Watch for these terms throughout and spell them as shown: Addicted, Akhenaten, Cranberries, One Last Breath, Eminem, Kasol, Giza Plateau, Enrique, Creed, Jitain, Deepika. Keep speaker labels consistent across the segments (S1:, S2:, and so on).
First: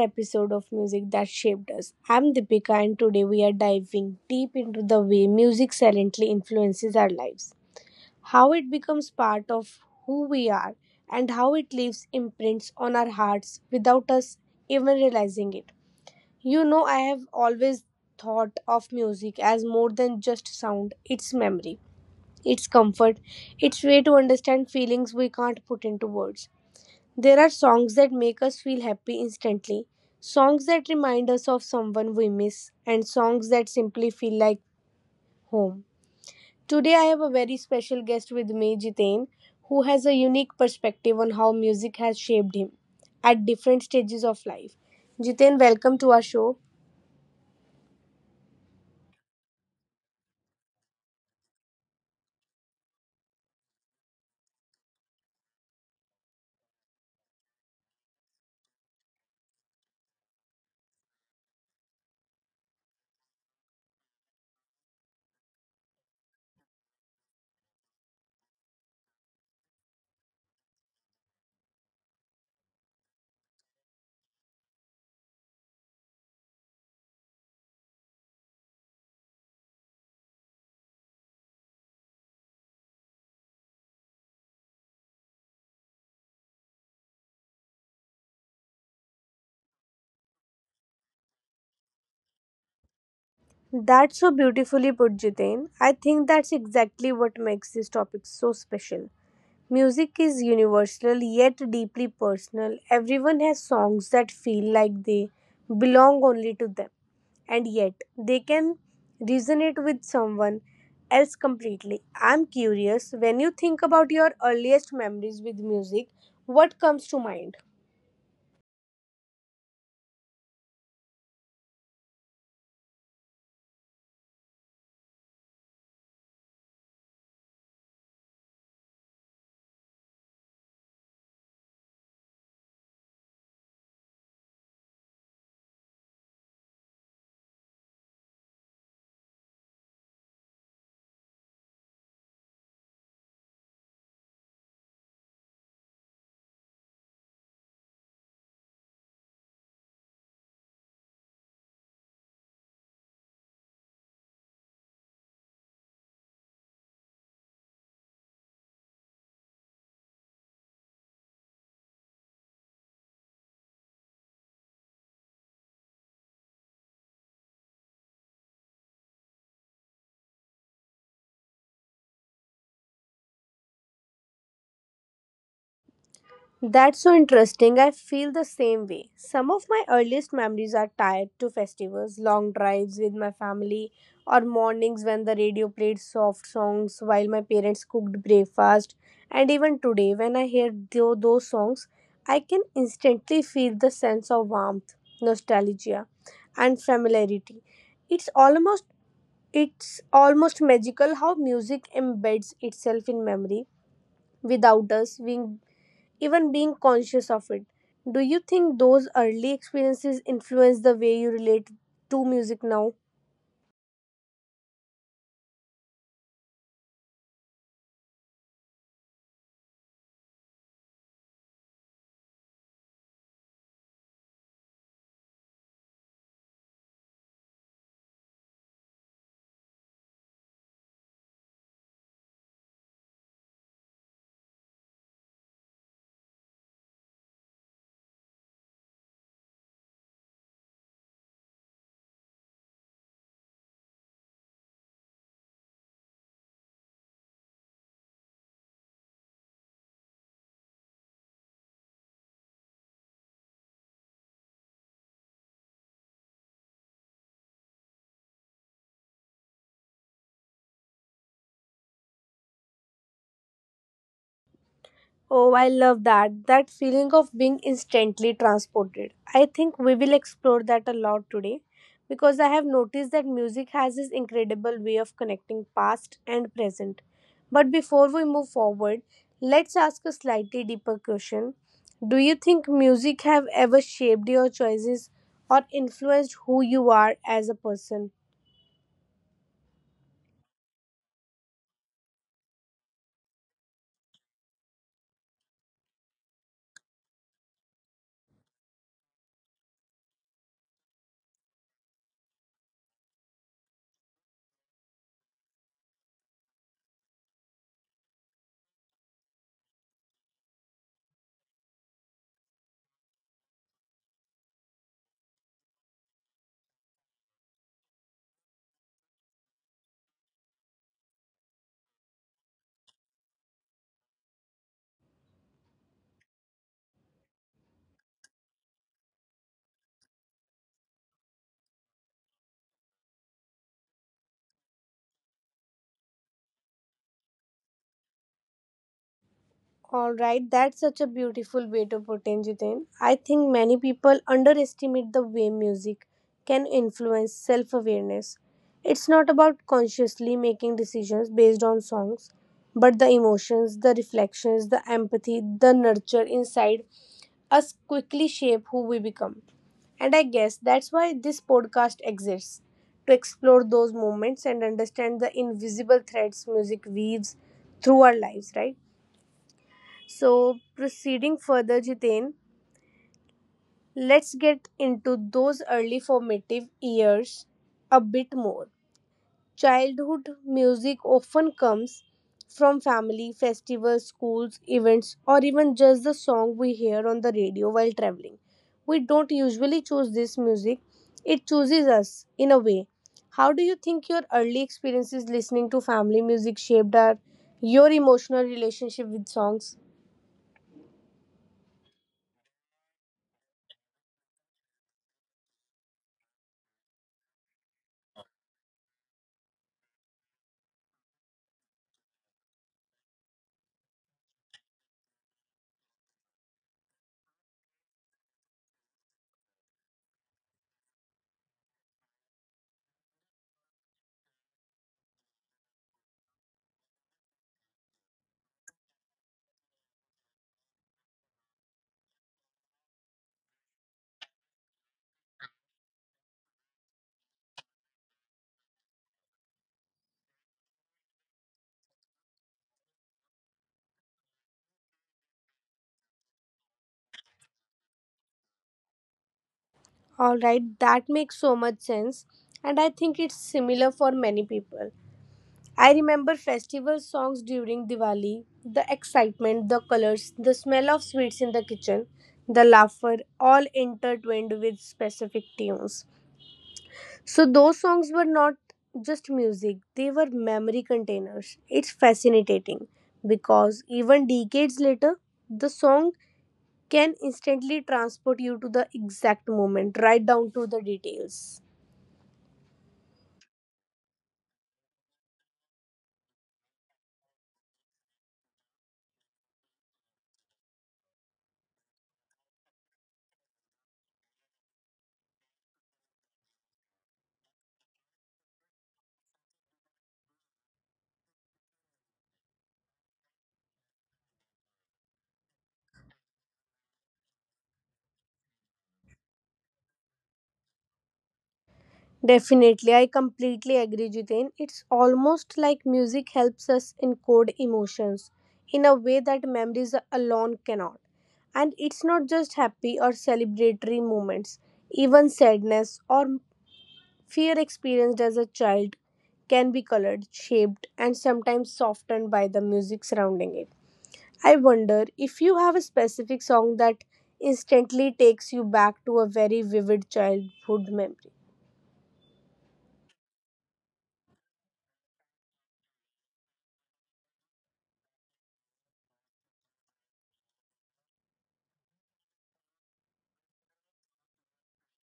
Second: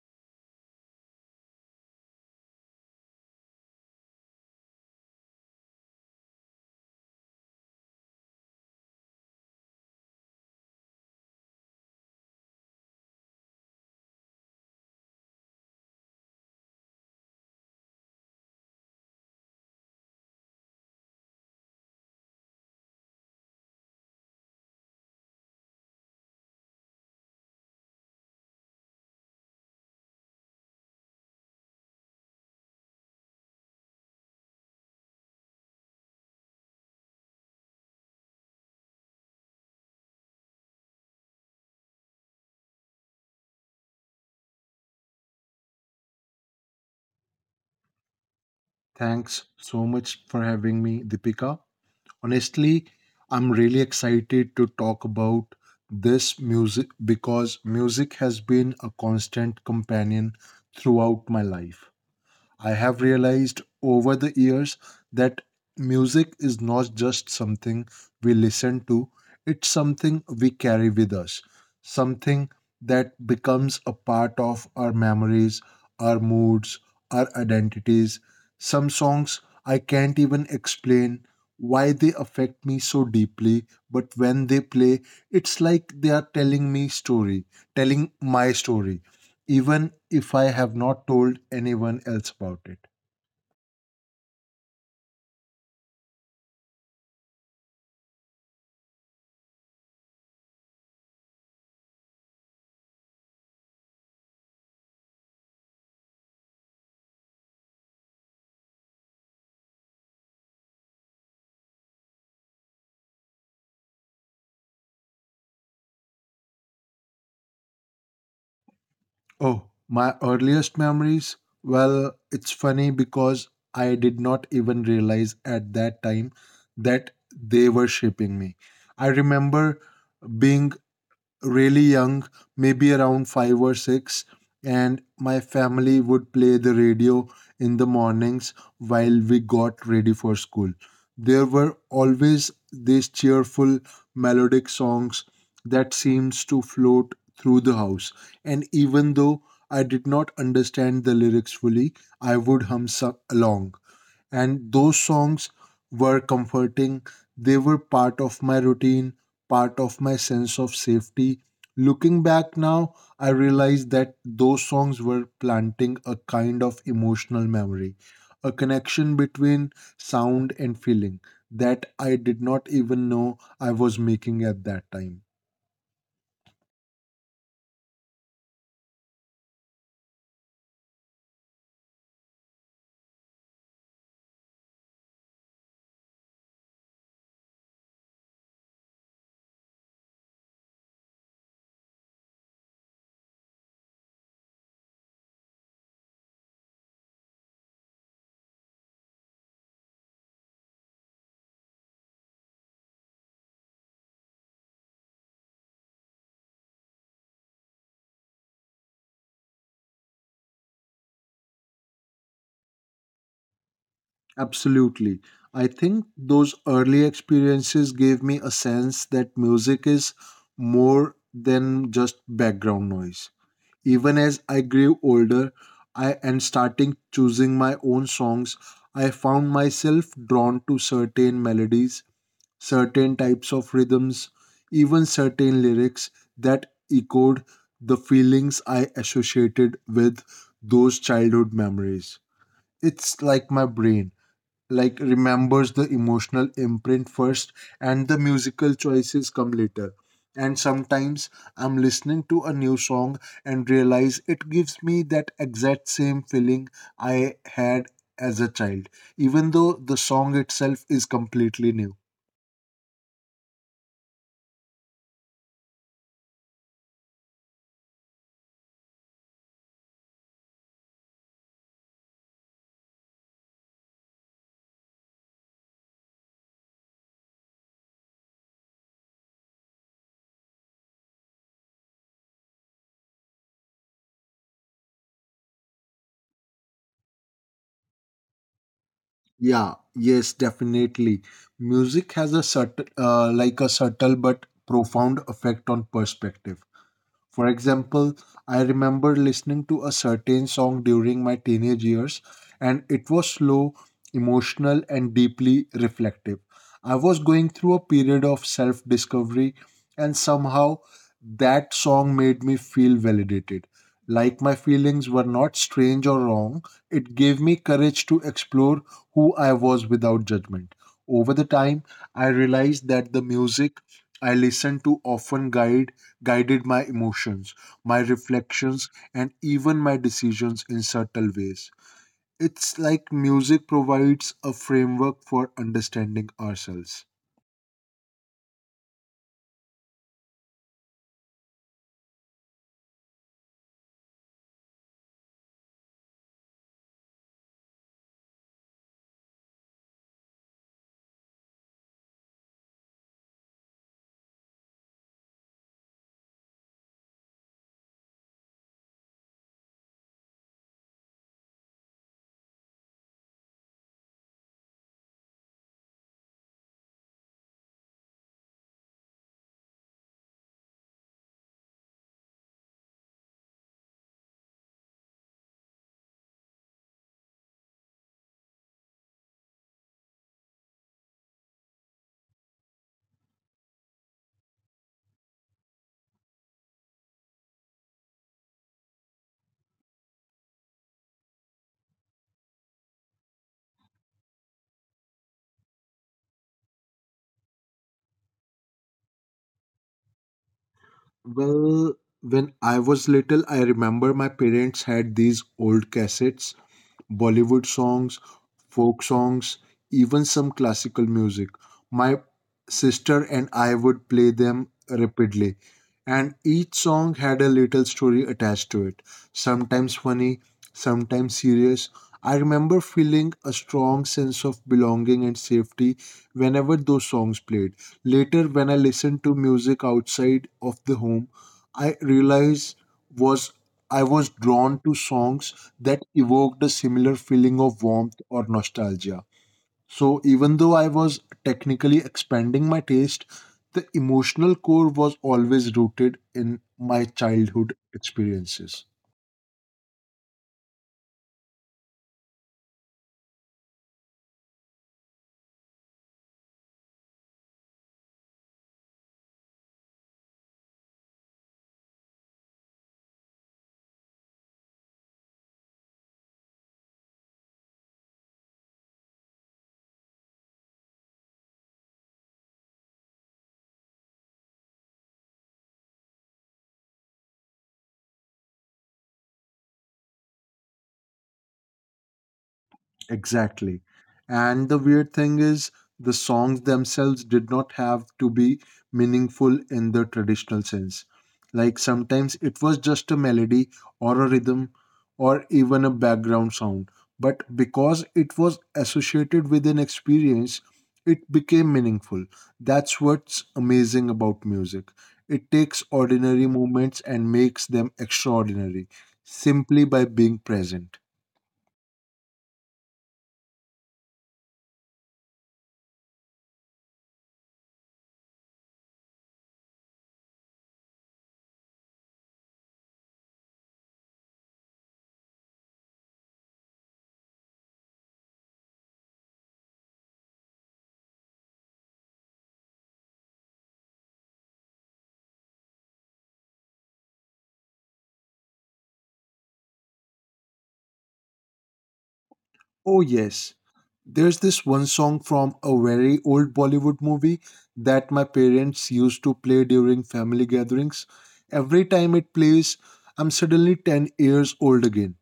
S1: episode of Music That Shaped Us. I'm Deepika, and today we are diving deep into the way music silently influences our lives, how it becomes part of who we are, and how it leaves imprints on our hearts without us even realizing it. You know, I have always thought of music as more than just sound, it's memory, it's comfort, it's way to understand feelings we can't put into words. There are songs that make us feel happy instantly, songs that remind us of someone we miss, and songs that simply feel like home. Today, I have a very special guest with me, Jitain, who has a unique perspective on how music has shaped him at different stages of life. Jitain, welcome to our show.
S2: Thanks so much for having me, Deepika. Honestly, I'm really excited to talk about this music because music has been a constant companion throughout my life. I have realized over the years that music is not just something we listen to, it's something we carry with us, something that becomes a part of our memories, our moods, our identities. Some songs I can't even explain why they affect me so deeply, but when they play, it's like they are telling me story, telling my story even if I have not told anyone else about it.
S1: That's so beautifully put, Jitain. I think that's exactly what makes this topic so special. Music is universal yet deeply personal. Everyone has songs that feel like they belong only to them, and yet they can resonate with someone else completely. I'm curious, when you think about your earliest memories with music, what comes to mind?
S2: Oh, my earliest memories? Well, it's funny because I did not even realize at that time that they were shaping me. I remember being really young, maybe around five or six, and my family would play the radio in the mornings while we got ready for school. There were always these cheerful, melodic songs that seems to float through the house. And even though I did not understand the lyrics fully, I would hum along. And those songs were comforting. They were part of my routine, part of my sense of safety. Looking back now, I realize that those songs were planting a kind of emotional memory, a connection between sound and feeling that I did not even know I was making at that time.
S1: That's so interesting. I feel the same way. Some of my earliest memories are tied to festivals, long drives with my family, or mornings when the radio played soft songs while my parents cooked breakfast. And even today, when I hear those songs, I can instantly feel the sense of warmth, nostalgia, and familiarity. It's almost it's almost magical how music embeds itself in memory without us being even being conscious of it. Do you think those early experiences influence the way you relate to music now?
S2: Absolutely. I think those early experiences gave me a sense that music is more than just background noise. Even as I grew older, I and starting choosing my own songs, I found myself drawn to certain melodies, certain types of rhythms, even certain lyrics that echoed the feelings I associated with those childhood memories. It's like my brain remembers the emotional imprint first and the musical choices come later. And sometimes I'm listening to a new song and realize it gives me that exact same feeling I had as a child, even though the song itself is completely new.
S1: Oh, I love that. That feeling of being instantly transported. I think we will explore that a lot today because I have noticed that music has this incredible way of connecting past and present. But before we move forward, let's ask a slightly deeper question. Do you think music have ever shaped your choices or influenced who you are as a person?
S2: Yeah yes, definitely. Music has a subtle but profound effect on perspective. For example, I remember listening to a certain song during my teenage years, and it was slow, emotional, and deeply reflective. I was going through a period of self discovery, and somehow that song made me feel validated. Like my feelings were not strange or wrong, it gave me courage to explore who I was without judgment. Over the time, I realized that the music I listened to often guided my emotions, my reflections, and even my decisions in subtle ways. It's like music provides a framework for understanding ourselves.
S1: All right, that's such a beautiful way to put in Jiten. I think many people underestimate the way music can influence self awareness. It's not about consciously making decisions based on songs, but the emotions, the reflections, the empathy, the nurture inside us quickly shape who we become. And I guess that's why this podcast exists to explore those moments and understand the invisible threads music weaves through our lives, right? So, proceeding further, Jiten, let's get into those early formative years a bit more. Childhood music often comes from family, festivals, schools, events, or even just the song we hear on the radio while traveling. We don't usually choose this music, it chooses us in a way. How do you think your early experiences listening to family music shaped your emotional relationship with songs?
S2: Well, when I was little, I remember my parents had these old cassettes, Bollywood songs, folk songs, even some classical music. My sister and I would play them rapidly, and each song had a little story attached to it, sometimes funny, sometimes serious. I remember feeling a strong sense of belonging and safety whenever those songs played. Later, when I listened to music outside of the home, I realized was I was drawn to songs that evoked a similar feeling of warmth or nostalgia. So even though I was technically expanding my taste, the emotional core was always rooted in my childhood experiences.
S1: All right, that makes so much sense. And I think it's similar for many people. I remember festival songs during Diwali, the excitement, the colors, the smell of sweets in the kitchen, the laughter, all intertwined with specific tunes. So those songs were not just music, they were memory containers. It's fascinating because even decades later, the song can instantly transport you to the exact moment, right down to the details.
S2: Exactly. And the weird thing is, the songs themselves did not have to be meaningful in the traditional sense. Like sometimes it was just a melody or a rhythm or even a background sound. But because it was associated with an experience, it became meaningful. That's what's amazing about music. It takes ordinary moments and makes them extraordinary simply by being present.
S1: Definitely, I completely agree, Jiten. It's almost like music helps us encode emotions in a way that memories alone cannot. And it's not just happy or celebratory moments, even sadness or fear experienced as a child can be colored, shaped, and sometimes softened by the music surrounding it. I wonder if you have a specific song that instantly takes you back to a very vivid childhood memory.
S2: Oh, yes. There's this one song from a very old Bollywood movie that my parents used to play during family gatherings. Every time it plays, I'm suddenly 10 years old again,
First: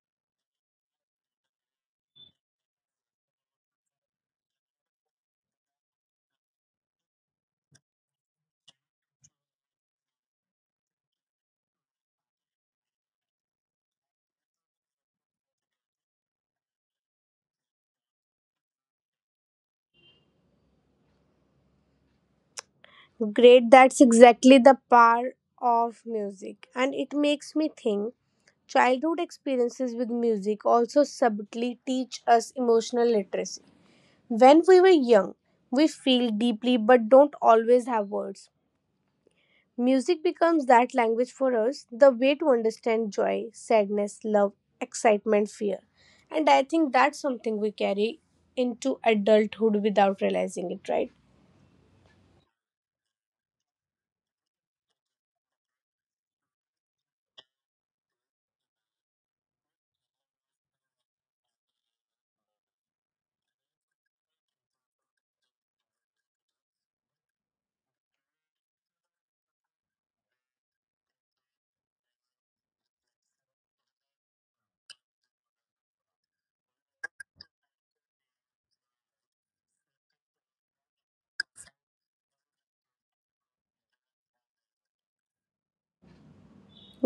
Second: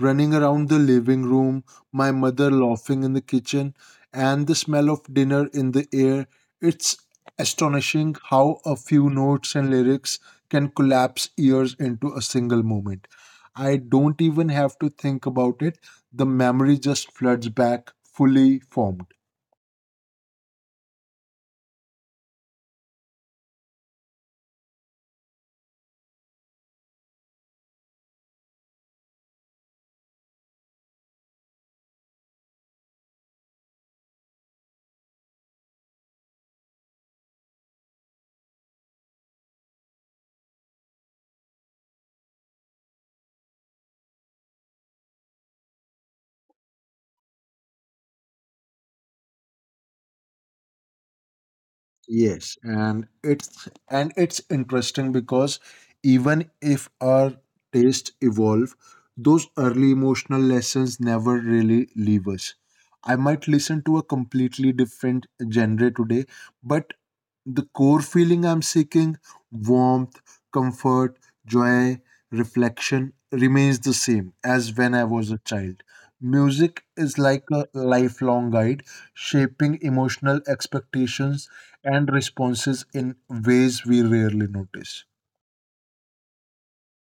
S2: running around the living room, my mother laughing in the kitchen, and the smell of dinner in the air. It's astonishing how a few notes and lyrics can collapse years into a single moment. I don't even have to think about it, the memory just floods back fully formed.
S1: Great, that's exactly the power of music. And it makes me think childhood experiences with music also subtly teach us emotional literacy. When we were young, we feel deeply but don't always have words. Music becomes that language for us, the way to understand joy, sadness, love, excitement, fear. And I think that's something we carry into adulthood without realizing it, right?
S2: Yes, and it's interesting because even if our tastes evolve, those early emotional lessons never really leave us. I might listen to a completely different genre today, but the core feeling I'm seeking, warmth, comfort, joy, reflection, remains the same as when I was a child. Music is like a lifelong guide, shaping emotional expectations and responses in ways we rarely notice.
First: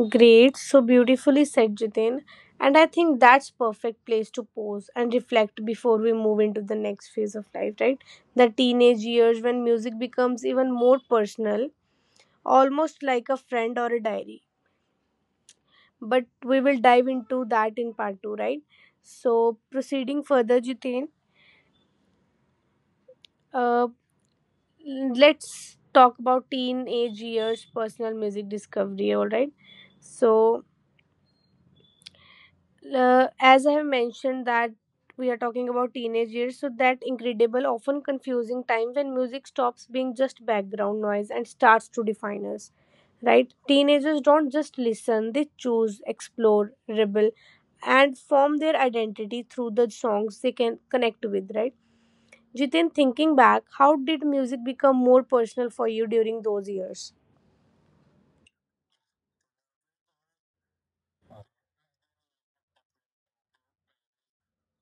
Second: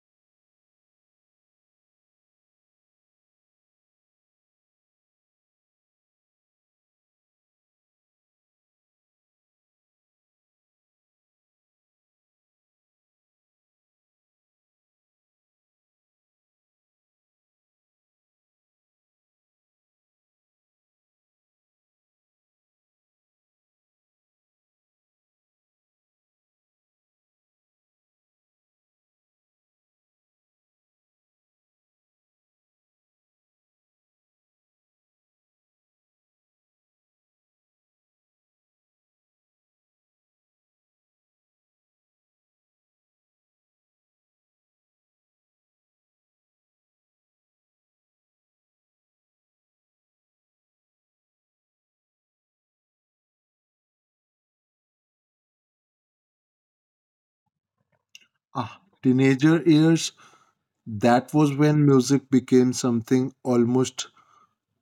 S1: Great, so beautifully said, Jitin. And I think that's perfect place to pause and reflect before we move into the next phase of life, right? The teenage years when music becomes even more personal, almost like a friend or a diary. But we will dive into that in part two, right? So proceeding further, Jitin, uh, let's talk about teenage years personal music discovery. All right, so, as I have mentioned that we are talking about teenage years, so that incredible, often confusing time when music stops being just background noise and starts to define us. Right? Teenagers don't just listen, they choose, explore, rebel, and form their identity through the songs they can connect with, right? Jitin, thinking back, how did music become more personal for you during those years?
S2: Ah, teenager years, that was when music became something almost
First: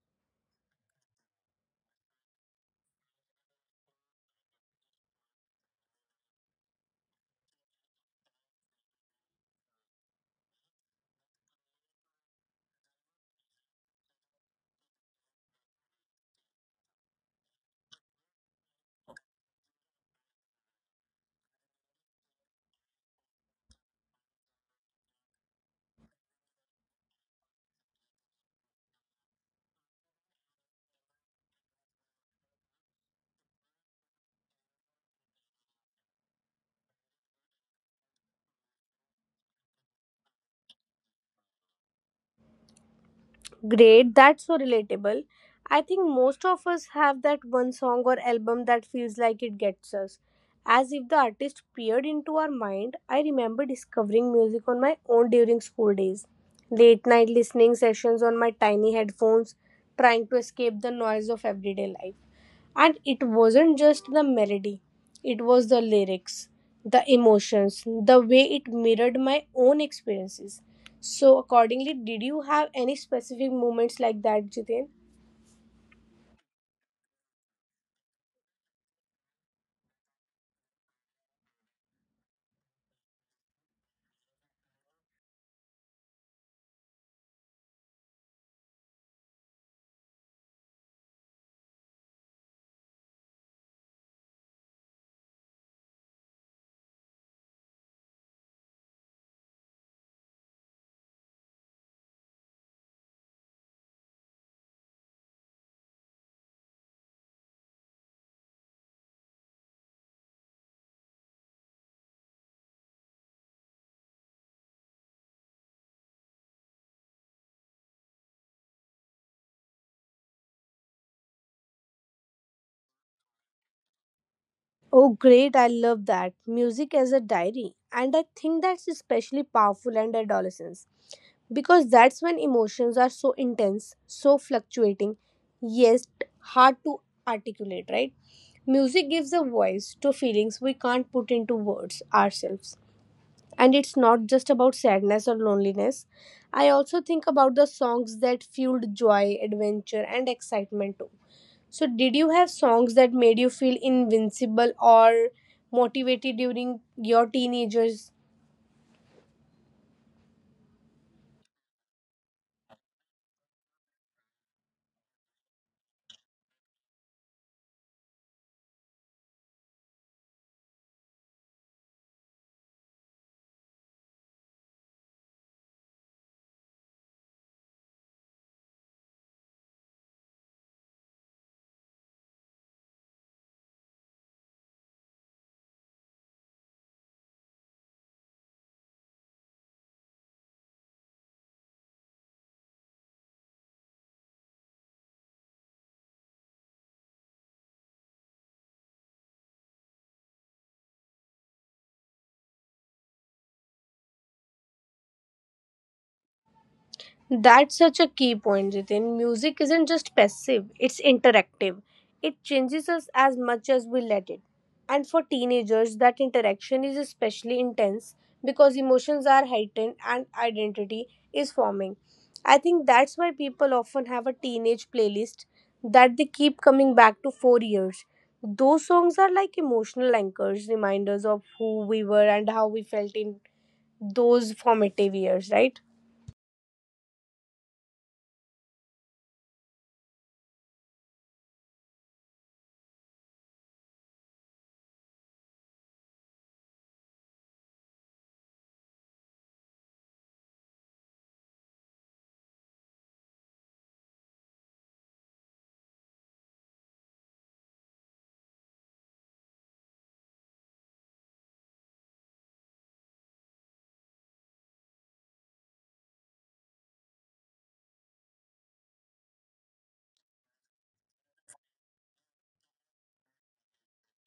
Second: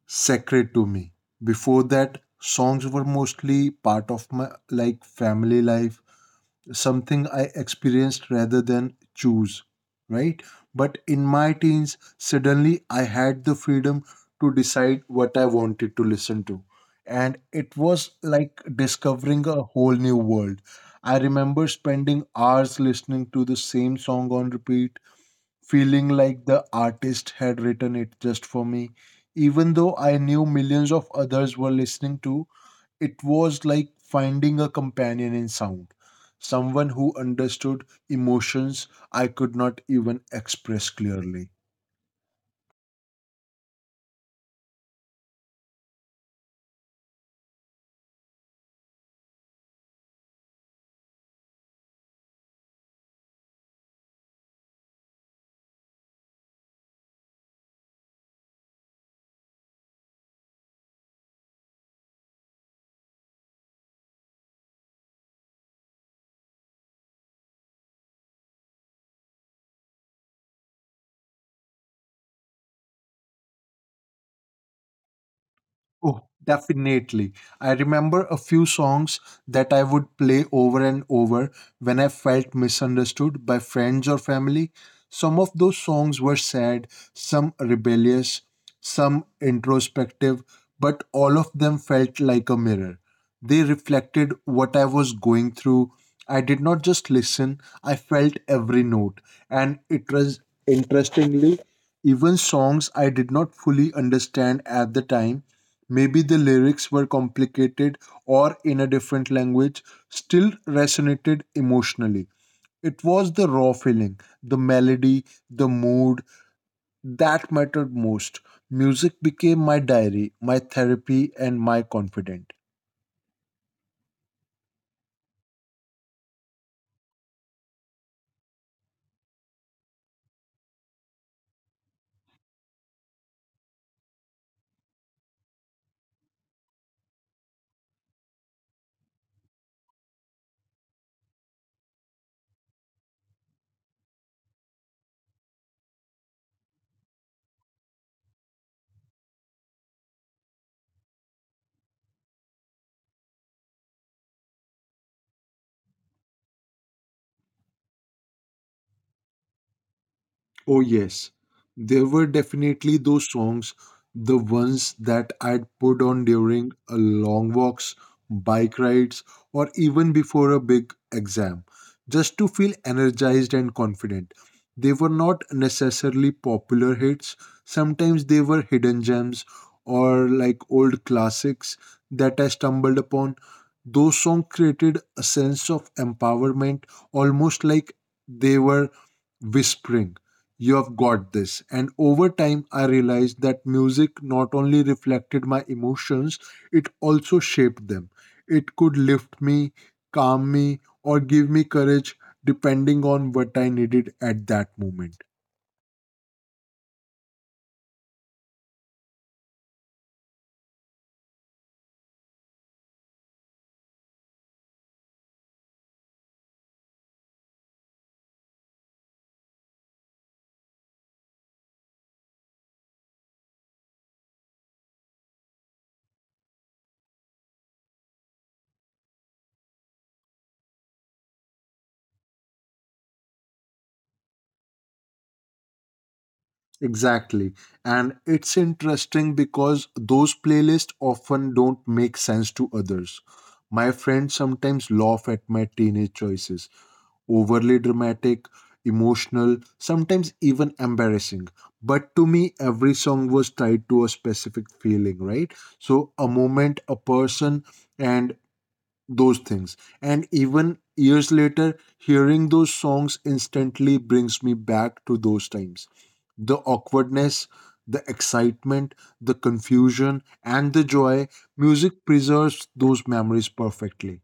S2: sacred to me. Before that, songs were mostly part of my family life, something I experienced rather than choose, right? But in my teens, suddenly I had the freedom to decide what I wanted to listen to. And it was like discovering a whole new world. I remember spending hours listening to the same song on repeat, feeling like the artist had written it just for me. Even though I knew millions of others were listening to, it was like finding a companion in sound, someone who understood emotions I could not even express clearly.
S1: Great, that's so relatable. I think most of us have that one song or album that feels like it gets us, as if the artist peered into our mind. I remember discovering music on my own during school days, late night listening sessions on my tiny headphones, trying to escape the noise of everyday life. And it wasn't just the melody, it was the lyrics, the emotions, the way it mirrored my own experiences. So, accordingly, did you have any specific moments like that, Jiten?
S2: Oh, definitely. I remember a few songs that I would play over and over when I felt misunderstood by friends or family. Some of those songs were sad, some rebellious, some introspective, but all of them felt like a mirror. They reflected what I was going through. I did not just listen, I felt every note. And it was interestingly, even songs I did not fully understand at the time, maybe the lyrics were complicated or in a different language, still resonated emotionally. It was the raw feeling, the melody, the mood that mattered most. Music became my diary, my therapy, and my confidant.
S1: Oh, great. I love that. Music as a diary. And I think that's especially powerful in adolescence. Because that's when emotions are so intense, so fluctuating, yes, hard to articulate, right? Music gives a voice to feelings we can't put into words ourselves. And it's not just about sadness or loneliness. I also think about the songs that fueled joy, adventure, and excitement too. So, did you have songs that made you feel invincible or motivated during your teenagers?
S2: Oh, yes. There were definitely those songs, the ones that I'd put on during a long walks, bike rides, or even before a big exam, just to feel energized and confident. They were not necessarily popular hits, sometimes they were hidden gems or like old classics that I stumbled upon. Those songs created a sense of empowerment, almost like they were whispering you have got this. And over time, I realized that music not only reflected my emotions, it also shaped them. It could lift me, calm me, or give me courage depending on what I needed at that moment.
S1: That's such a key point, Jitin. Music isn't just passive, it's interactive. It changes us as much as we let it. And for teenagers, that interaction is especially intense because emotions are heightened and identity is forming. I think that's why people often have a teenage playlist that they keep coming back to for years. Those songs are like emotional anchors, reminders of who we were and how we felt in those formative years, right?
S2: Exactly. And it's interesting because those playlists often don't make sense to others. My friends sometimes laugh at my teenage choices, overly dramatic, emotional, sometimes even embarrassing. But to me, every song was tied to a specific feeling, right? So, a moment, a person, and those things. And even years later, hearing those songs instantly brings me back to those times. The awkwardness, the excitement, the confusion, and the joy, music preserves those memories perfectly.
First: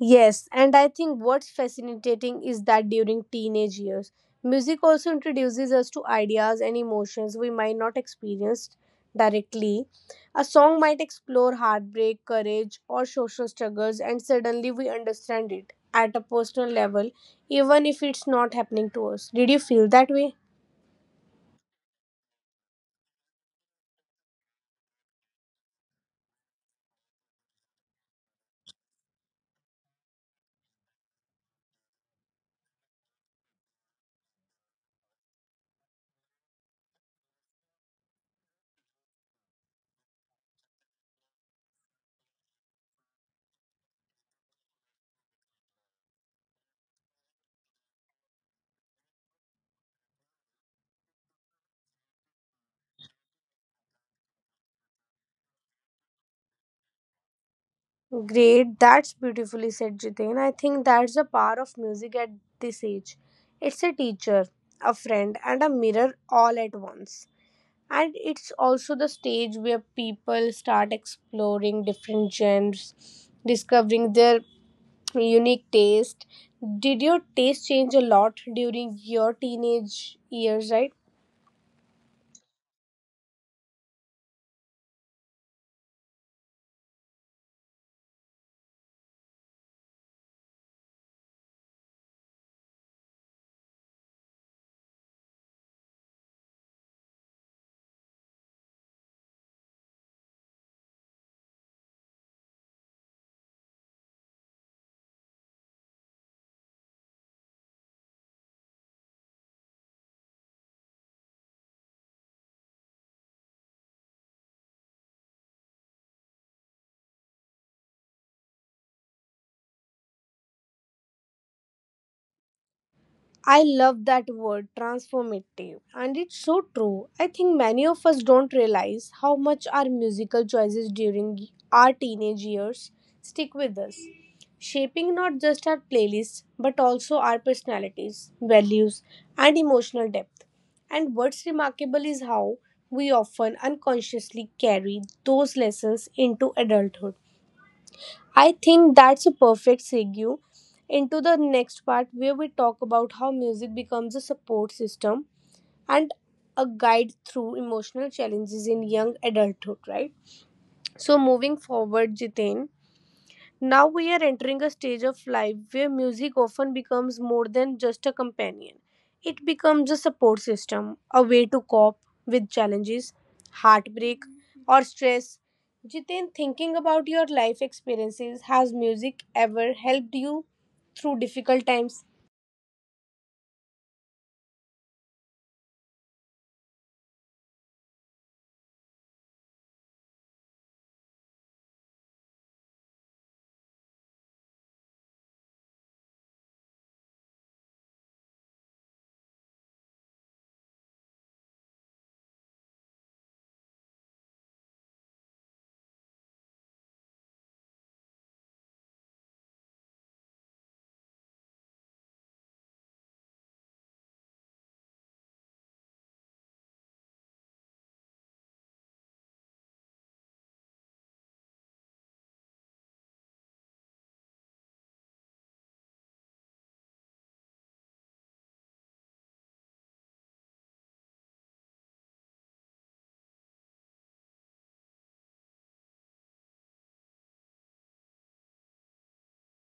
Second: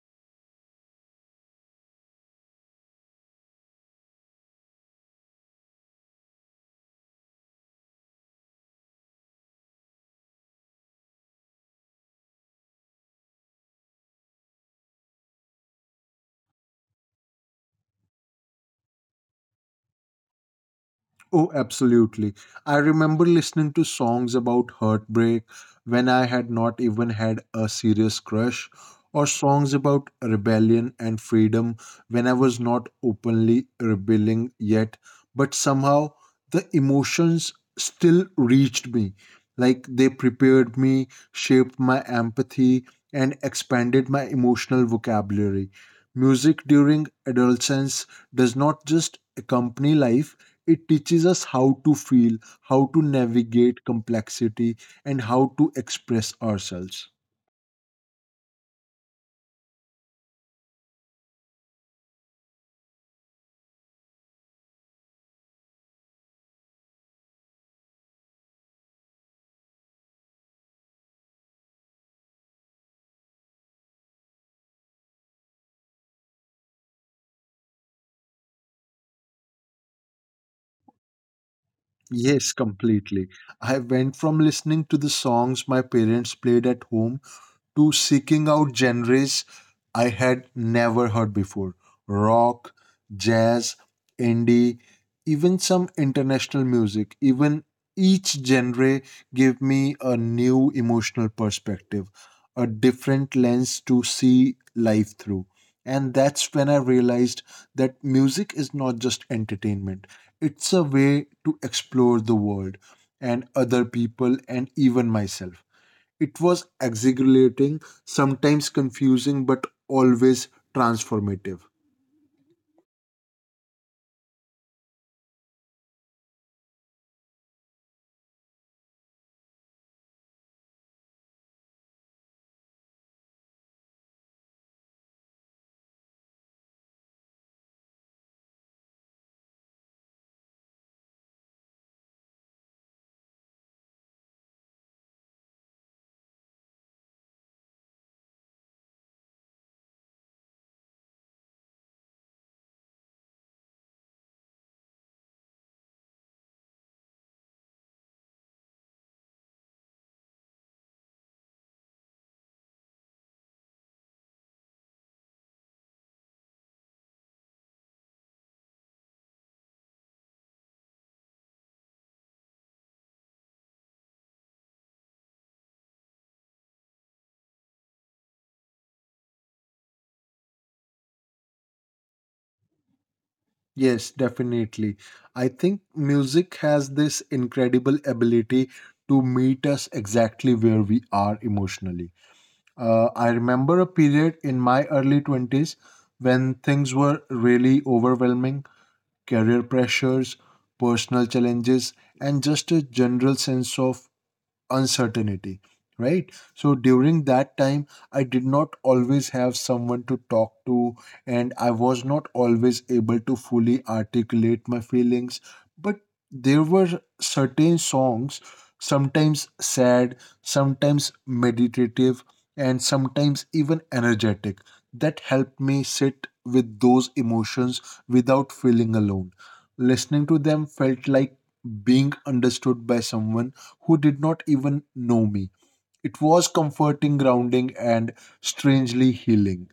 S1: Yes, and I think what's fascinating is that during teenage years, music also introduces us to ideas and emotions we might not experience directly. A song might explore heartbreak, courage, or social struggles, and suddenly we understand it at a personal level, even if it's not happening to us. Did you feel that way?
S2: Oh, absolutely. I remember listening to songs about heartbreak when I had not even had a serious crush, or songs about rebellion and freedom when I was not openly rebelling yet. But somehow the emotions still reached me. Like they prepared me, shaped my empathy, and expanded my emotional vocabulary. Music during adolescence does not just accompany life, it teaches us how to feel, how to navigate complexity, and how to express ourselves.
S1: Great, that's beautifully said, Jitain. I think that's the power of music at this age. It's a teacher, a friend, and a mirror all at once. And it's also the stage where people start exploring different genres, discovering their unique taste. Did your taste change a lot during your teenage years, right?
S2: Yes, completely. I went from listening to the songs my parents played at home to seeking out genres I had never heard before, rock, jazz, indie, even some international music. Even each genre gave me a new emotional perspective, a different lens to see life through. And that's when I realized that music is not just entertainment, it's a way to explore the world and other people and even myself. It was exhilarating, sometimes confusing, but always transformative.
S1: I love that word transformative, and it's so true. I think many of us don't realize how much our musical choices during our teenage years stick with us, shaping not just our playlists but also our personalities, values, and emotional depth. And what's remarkable is how we often unconsciously carry those lessons into adulthood. I think that's a perfect segue into the next part where we talk about how music becomes a support system and a guide through emotional challenges in young adulthood, right? So, moving forward, Jitain, now we are entering a stage of life where music often becomes more than just a companion. It becomes a support system, a way to cope with challenges, heartbreak, or stress. Jiten, thinking about your life experiences, has music ever helped you through difficult times?
S2: Yes, definitely. I think music has this incredible ability to meet us exactly where we are emotionally. I remember a period in my early 20s when things were really overwhelming. Career pressures, personal challenges, and just a general sense of uncertainty. Right, so during that time I did not always have someone to talk to, and I was not always able to fully articulate my feelings. But there were certain songs, sometimes sad, sometimes meditative, and sometimes even energetic, that helped me sit with those emotions without feeling alone. Listening to them felt like being understood by someone who did not even know me. It was comforting, grounding, and strangely healing.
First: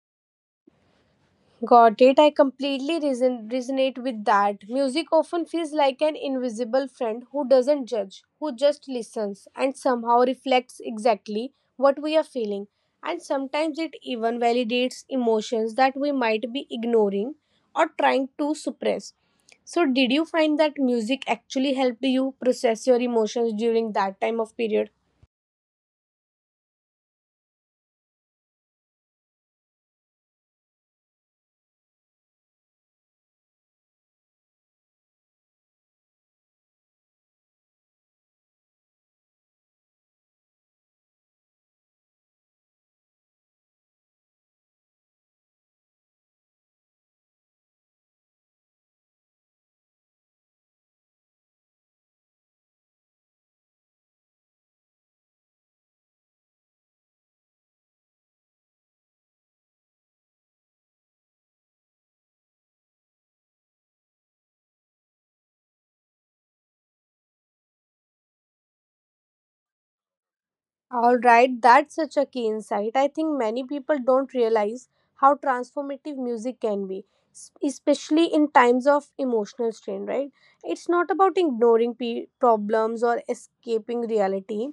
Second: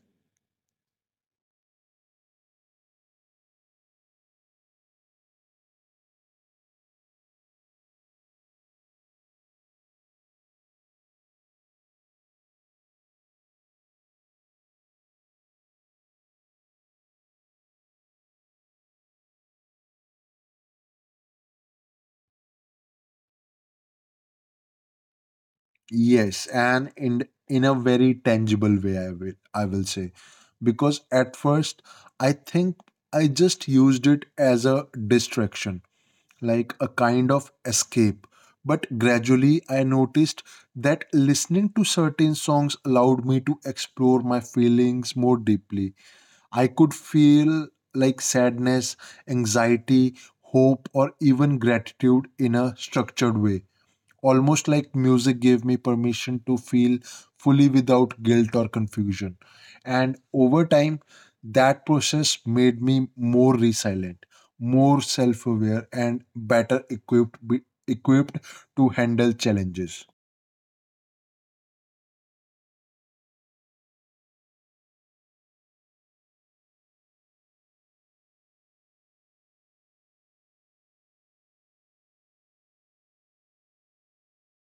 S1: Got it. I completely resonate with that. Music often feels like an invisible friend who doesn't judge, who just listens and somehow reflects exactly what we are feeling. And sometimes it even validates emotions that we might be ignoring or trying to suppress. So, did you find that music actually helped you process your emotions during that time of period?
S2: Yes, and in a very tangible way, I will say, because at first I think I just used it as a distraction, like a kind of escape. But gradually, I noticed that listening to certain songs allowed me to explore my feelings more deeply. I could feel sadness, anxiety, hope, or even gratitude in a structured way. Almost like music gave me permission to feel fully without guilt or confusion. And over time, that process made me more resilient, more self aware, and better equipped, equipped to handle challenges.
S1: All right, that's such a key insight. I think many people don't realize how transformative music can be, especially in times of emotional strain, right? It's not about ignoring problems or escaping reality,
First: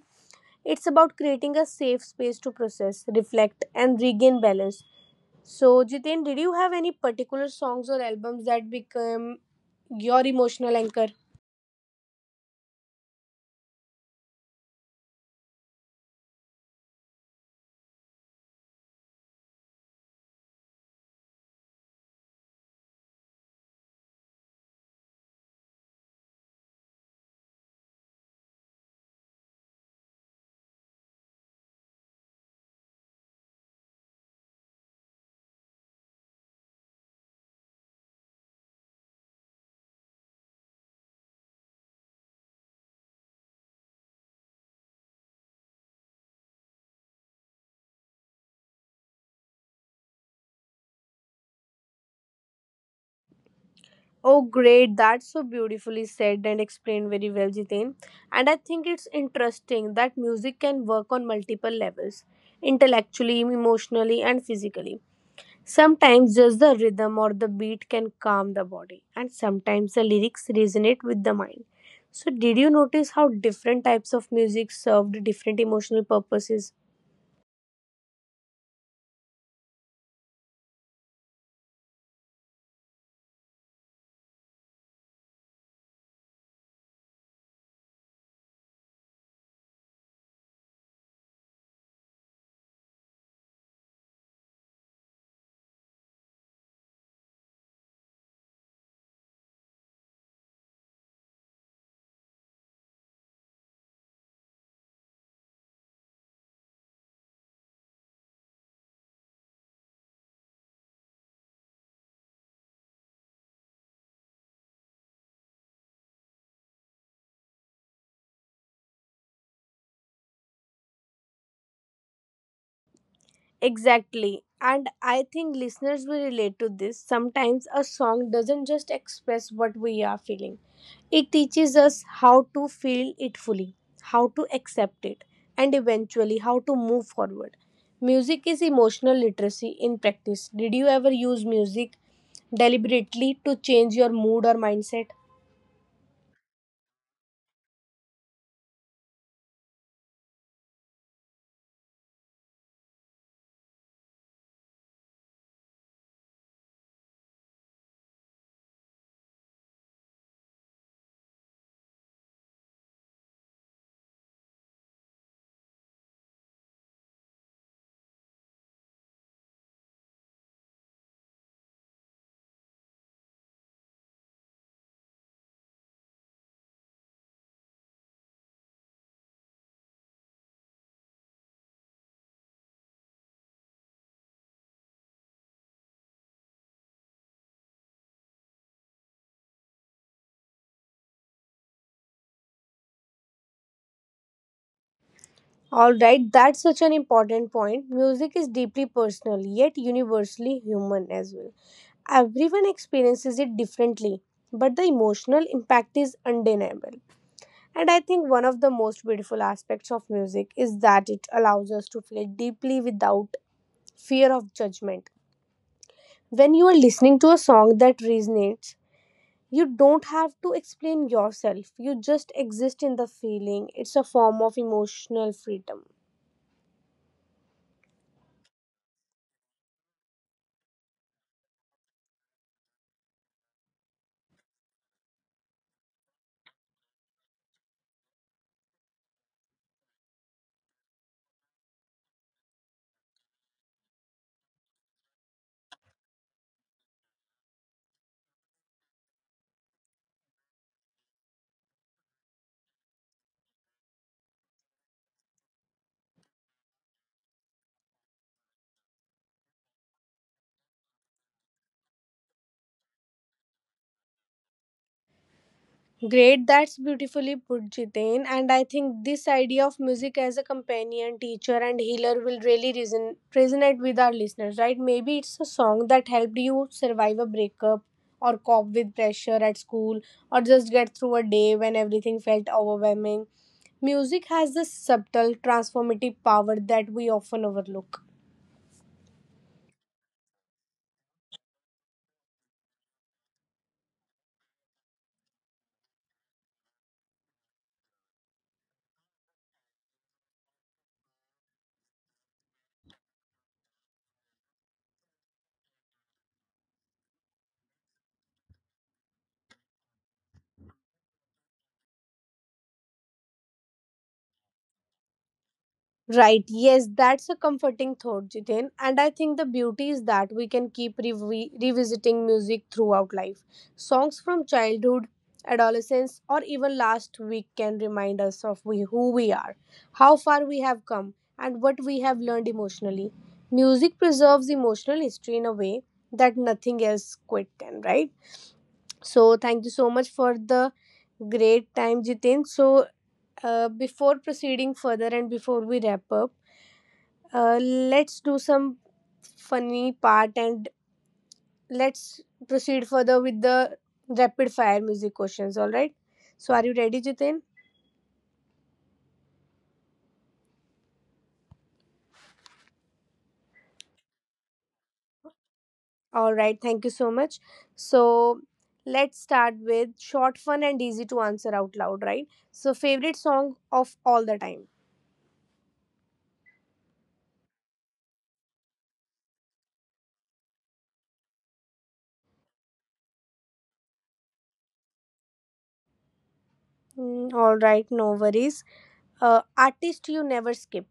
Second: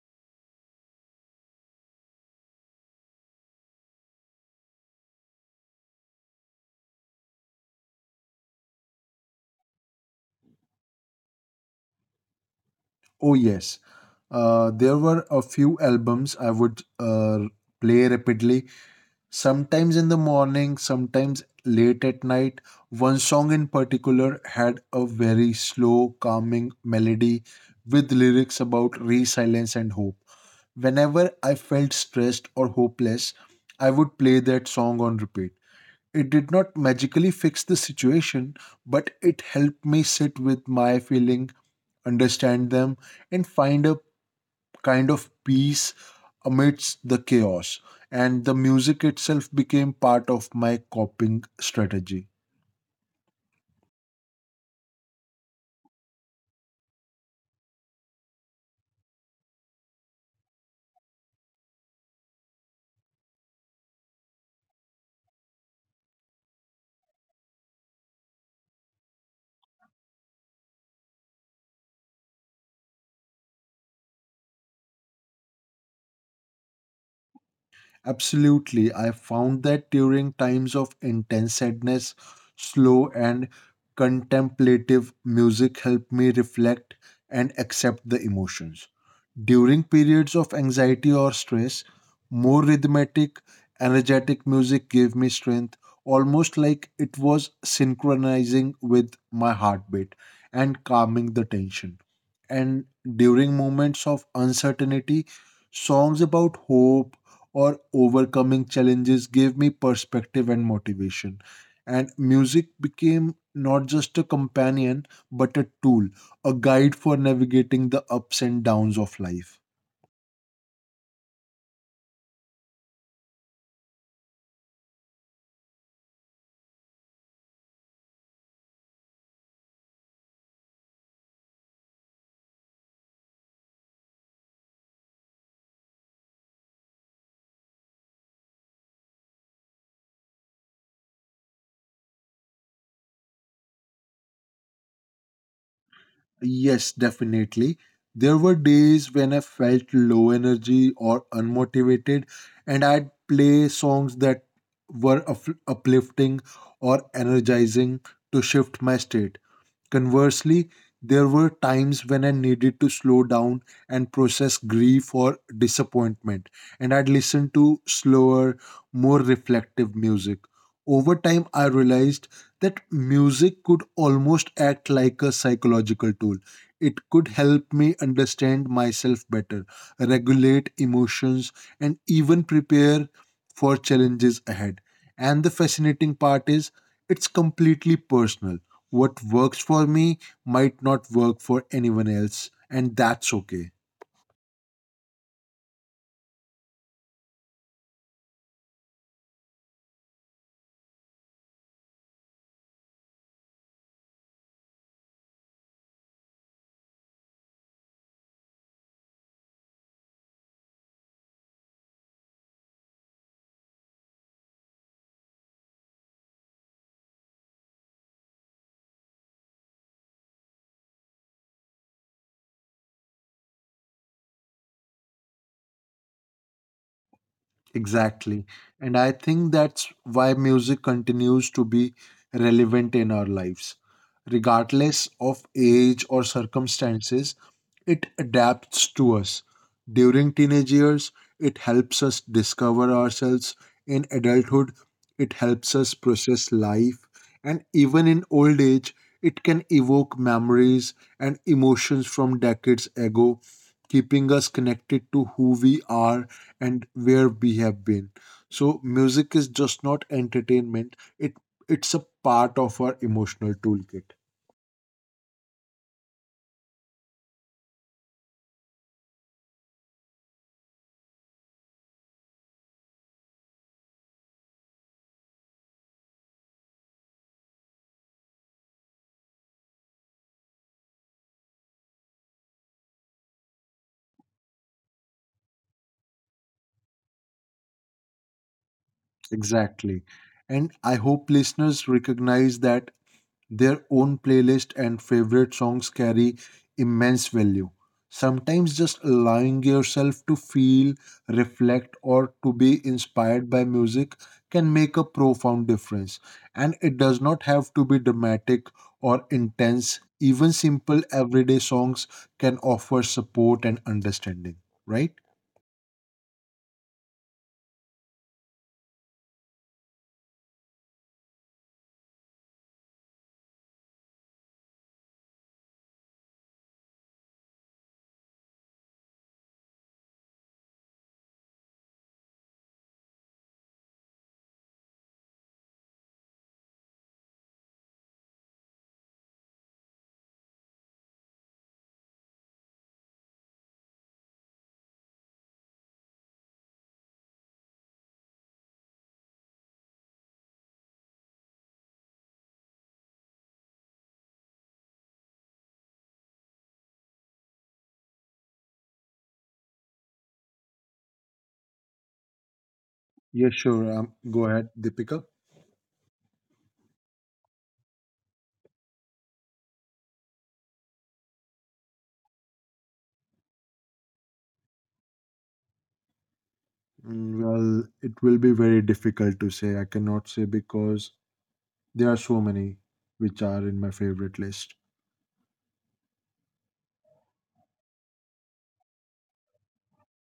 S1: it's about creating a safe space to process, reflect, and regain balance. So, Jiten, did you have any particular songs or albums that become your emotional anchor?
S2: Oh, yes. There were a few albums I would play rapidly. Sometimes in the morning, sometimes late at night. One song in particular had a very slow, calming melody with lyrics about resilience and hope. Whenever I felt stressed or hopeless, I would play that song on repeat. It did not magically fix the situation, but it helped me sit with my feeling, understand them, and find a kind of peace amidst the chaos. And the music itself became part of my coping strategy.
S1: Oh, great. That's so beautifully said and explained very well, Jitain. And I think it's interesting that music can work on multiple levels intellectually, emotionally, and physically. Sometimes just the rhythm or the beat can calm the body, and sometimes the lyrics resonate with the mind. So, did you notice how different types of music served different emotional purposes?
S2: Absolutely, I found that during times of intense sadness, slow and contemplative music helped me reflect and accept the emotions. During periods of anxiety or stress, more rhythmic, energetic music gave me strength, almost like it was synchronizing with my heartbeat and calming the tension. And during moments of uncertainty, songs about hope or overcoming challenges gave me perspective and motivation. And music became not just a companion, but a tool, a guide for navigating the ups and downs of life.
S1: Exactly. And I think listeners will relate to this. Sometimes a song doesn't just express what we are feeling, it teaches us how to feel it fully, how to accept it, and eventually how to move forward. Music is emotional literacy in practice. Did you ever use music deliberately to change your mood or mindset?
S2: Yes, definitely. There were days when I felt low energy or unmotivated, and I'd play songs that were uplifting or energizing to shift my state. Conversely, there were times when I needed to slow down and process grief or disappointment, and I'd listen to slower, more reflective music. Over time, I realized that music could almost act like a psychological tool. It could help me understand myself better, regulate emotions, and even prepare for challenges ahead. And the fascinating part is, it's completely personal. What works for me might not work for anyone else, and that's okay.
S1: All right, that's such an important point. Music is deeply personal, yet universally human as well. Everyone experiences it differently, but the emotional impact is undeniable. And I think one of the most beautiful aspects of music is that it allows us to feel deeply without fear of judgment. When you are listening to a song that resonates, you don't have to explain yourself. You just exist in the feeling. It's a form of emotional freedom.
S2: Exactly. And I think that's why music continues to be relevant in our lives. Regardless of age or circumstances, it adapts to us. During teenage years, it helps us discover ourselves. In adulthood, it helps us process life. And even in old age, it can evoke memories and emotions from decades ago, keeping us connected to who we are and where we have been. So music is just not entertainment, it's a part of our emotional toolkit.
S1: Great, that's beautifully put, Jiten. And I think this idea of music as a companion, teacher, and healer will really resonate with our listeners, right? Maybe it's a song that helped you survive a breakup or cope with pressure at school or just get through a day when everything felt overwhelming. Music has this subtle transformative power that we often overlook.
S2: Exactly. And I hope listeners recognize that their own playlist and favorite songs carry immense value. Sometimes just allowing yourself to feel, reflect, or to be inspired by music can make a profound difference. And it does not have to be dramatic or intense. Even simple everyday songs can offer support and understanding, right?
S1: Right, yes, that's a comforting thought, Jiten. And I think the beauty is that we can keep revisiting music throughout life. Songs from childhood, adolescence, or even last week can remind us of who we are, how far we have come, and what we have learned emotionally. Music preserves emotional history in a way that nothing else quite can, right? So, thank you so much for the great time, Jiten. So, before proceeding further and before we wrap up, let's do some funny part and let's proceed further with the rapid fire music questions. All right. So, are you ready, Jitin?
S2: Yeah, sure. Go ahead, Deepika.
S1: All right. Thank you so much. So, let's start with short, fun, and easy to answer out loud. Right. So, favorite song of all the time.
S2: Mm, well, it will be very difficult to say. I cannot say because there are so many which are in my favorite list.
S1: Mm, all right. No worries. Artist you never skip.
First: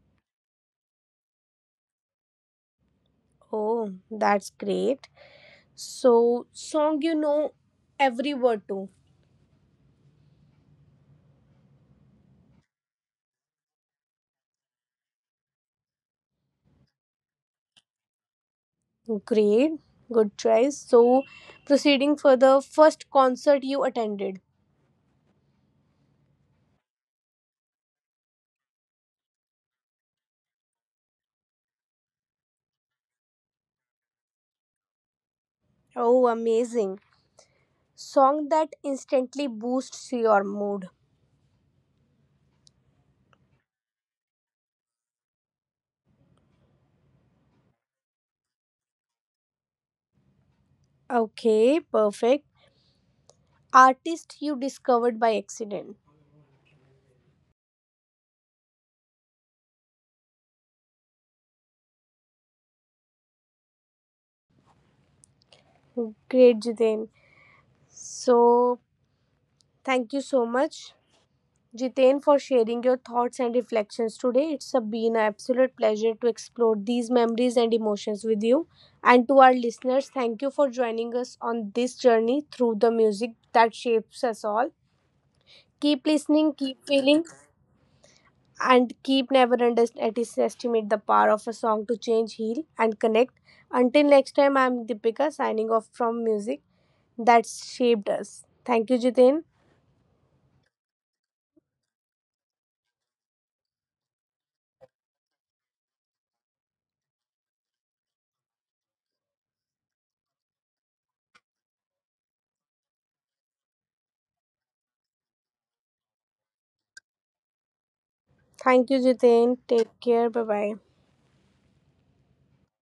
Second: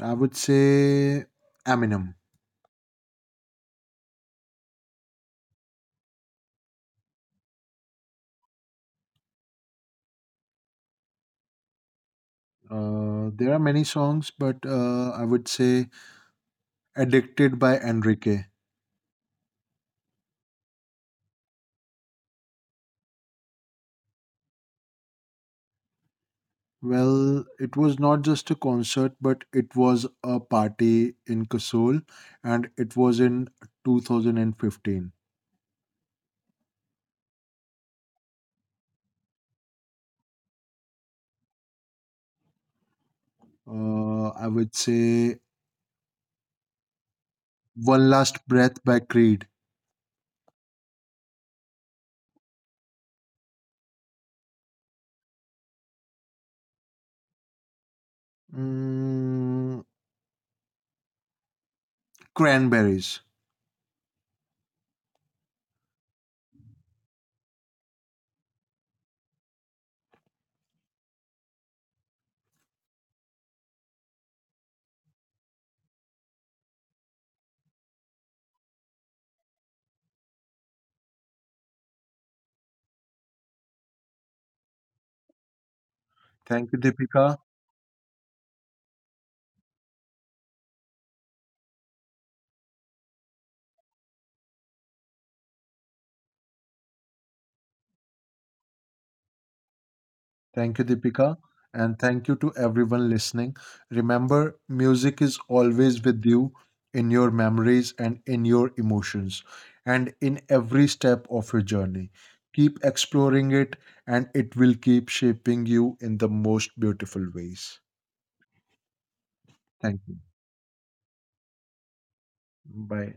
S2: I would say Eminem.
S1: Oh, that's great. So, song you know every word to.
S2: There are many songs, but I would say Addicted by Enrique.
S1: Great, good choice. So, proceeding for the first concert you attended.
S2: Well, it was not just a concert, but it was a party in Kasol, and it was in 2015.
S1: Oh, amazing. Song that instantly boosts your mood.
S2: I would say One Last Breath by Creed.
S1: Okay, perfect. Artist you discovered by accident.
S2: Mm, Cranberries.
S1: Great, Jiten. So, thank you so much. Jitain, for sharing your thoughts and reflections today. It's a been an absolute pleasure to explore these memories and emotions with you. And to our listeners, thank you for joining us on this journey through the music that shapes us all. Keep
S2: Thank you,
S1: listening, keep
S2: Deepika.
S1: feeling, and keep never underestimate the power of a song to change, heal, and connect. Until next time, I'm Deepika signing off from music that shaped us. Thank you, Jitain.
S2: Thank you, Deepika. And thank you to everyone listening. Remember, music is always with you, in your memories and in your emotions and in every step of your journey. Keep exploring it, and it will keep shaping you in the most beautiful ways.
S1: Thank you, Jitain.
S2: Thank you.
S1: Take care. Bye bye.
S2: Bye.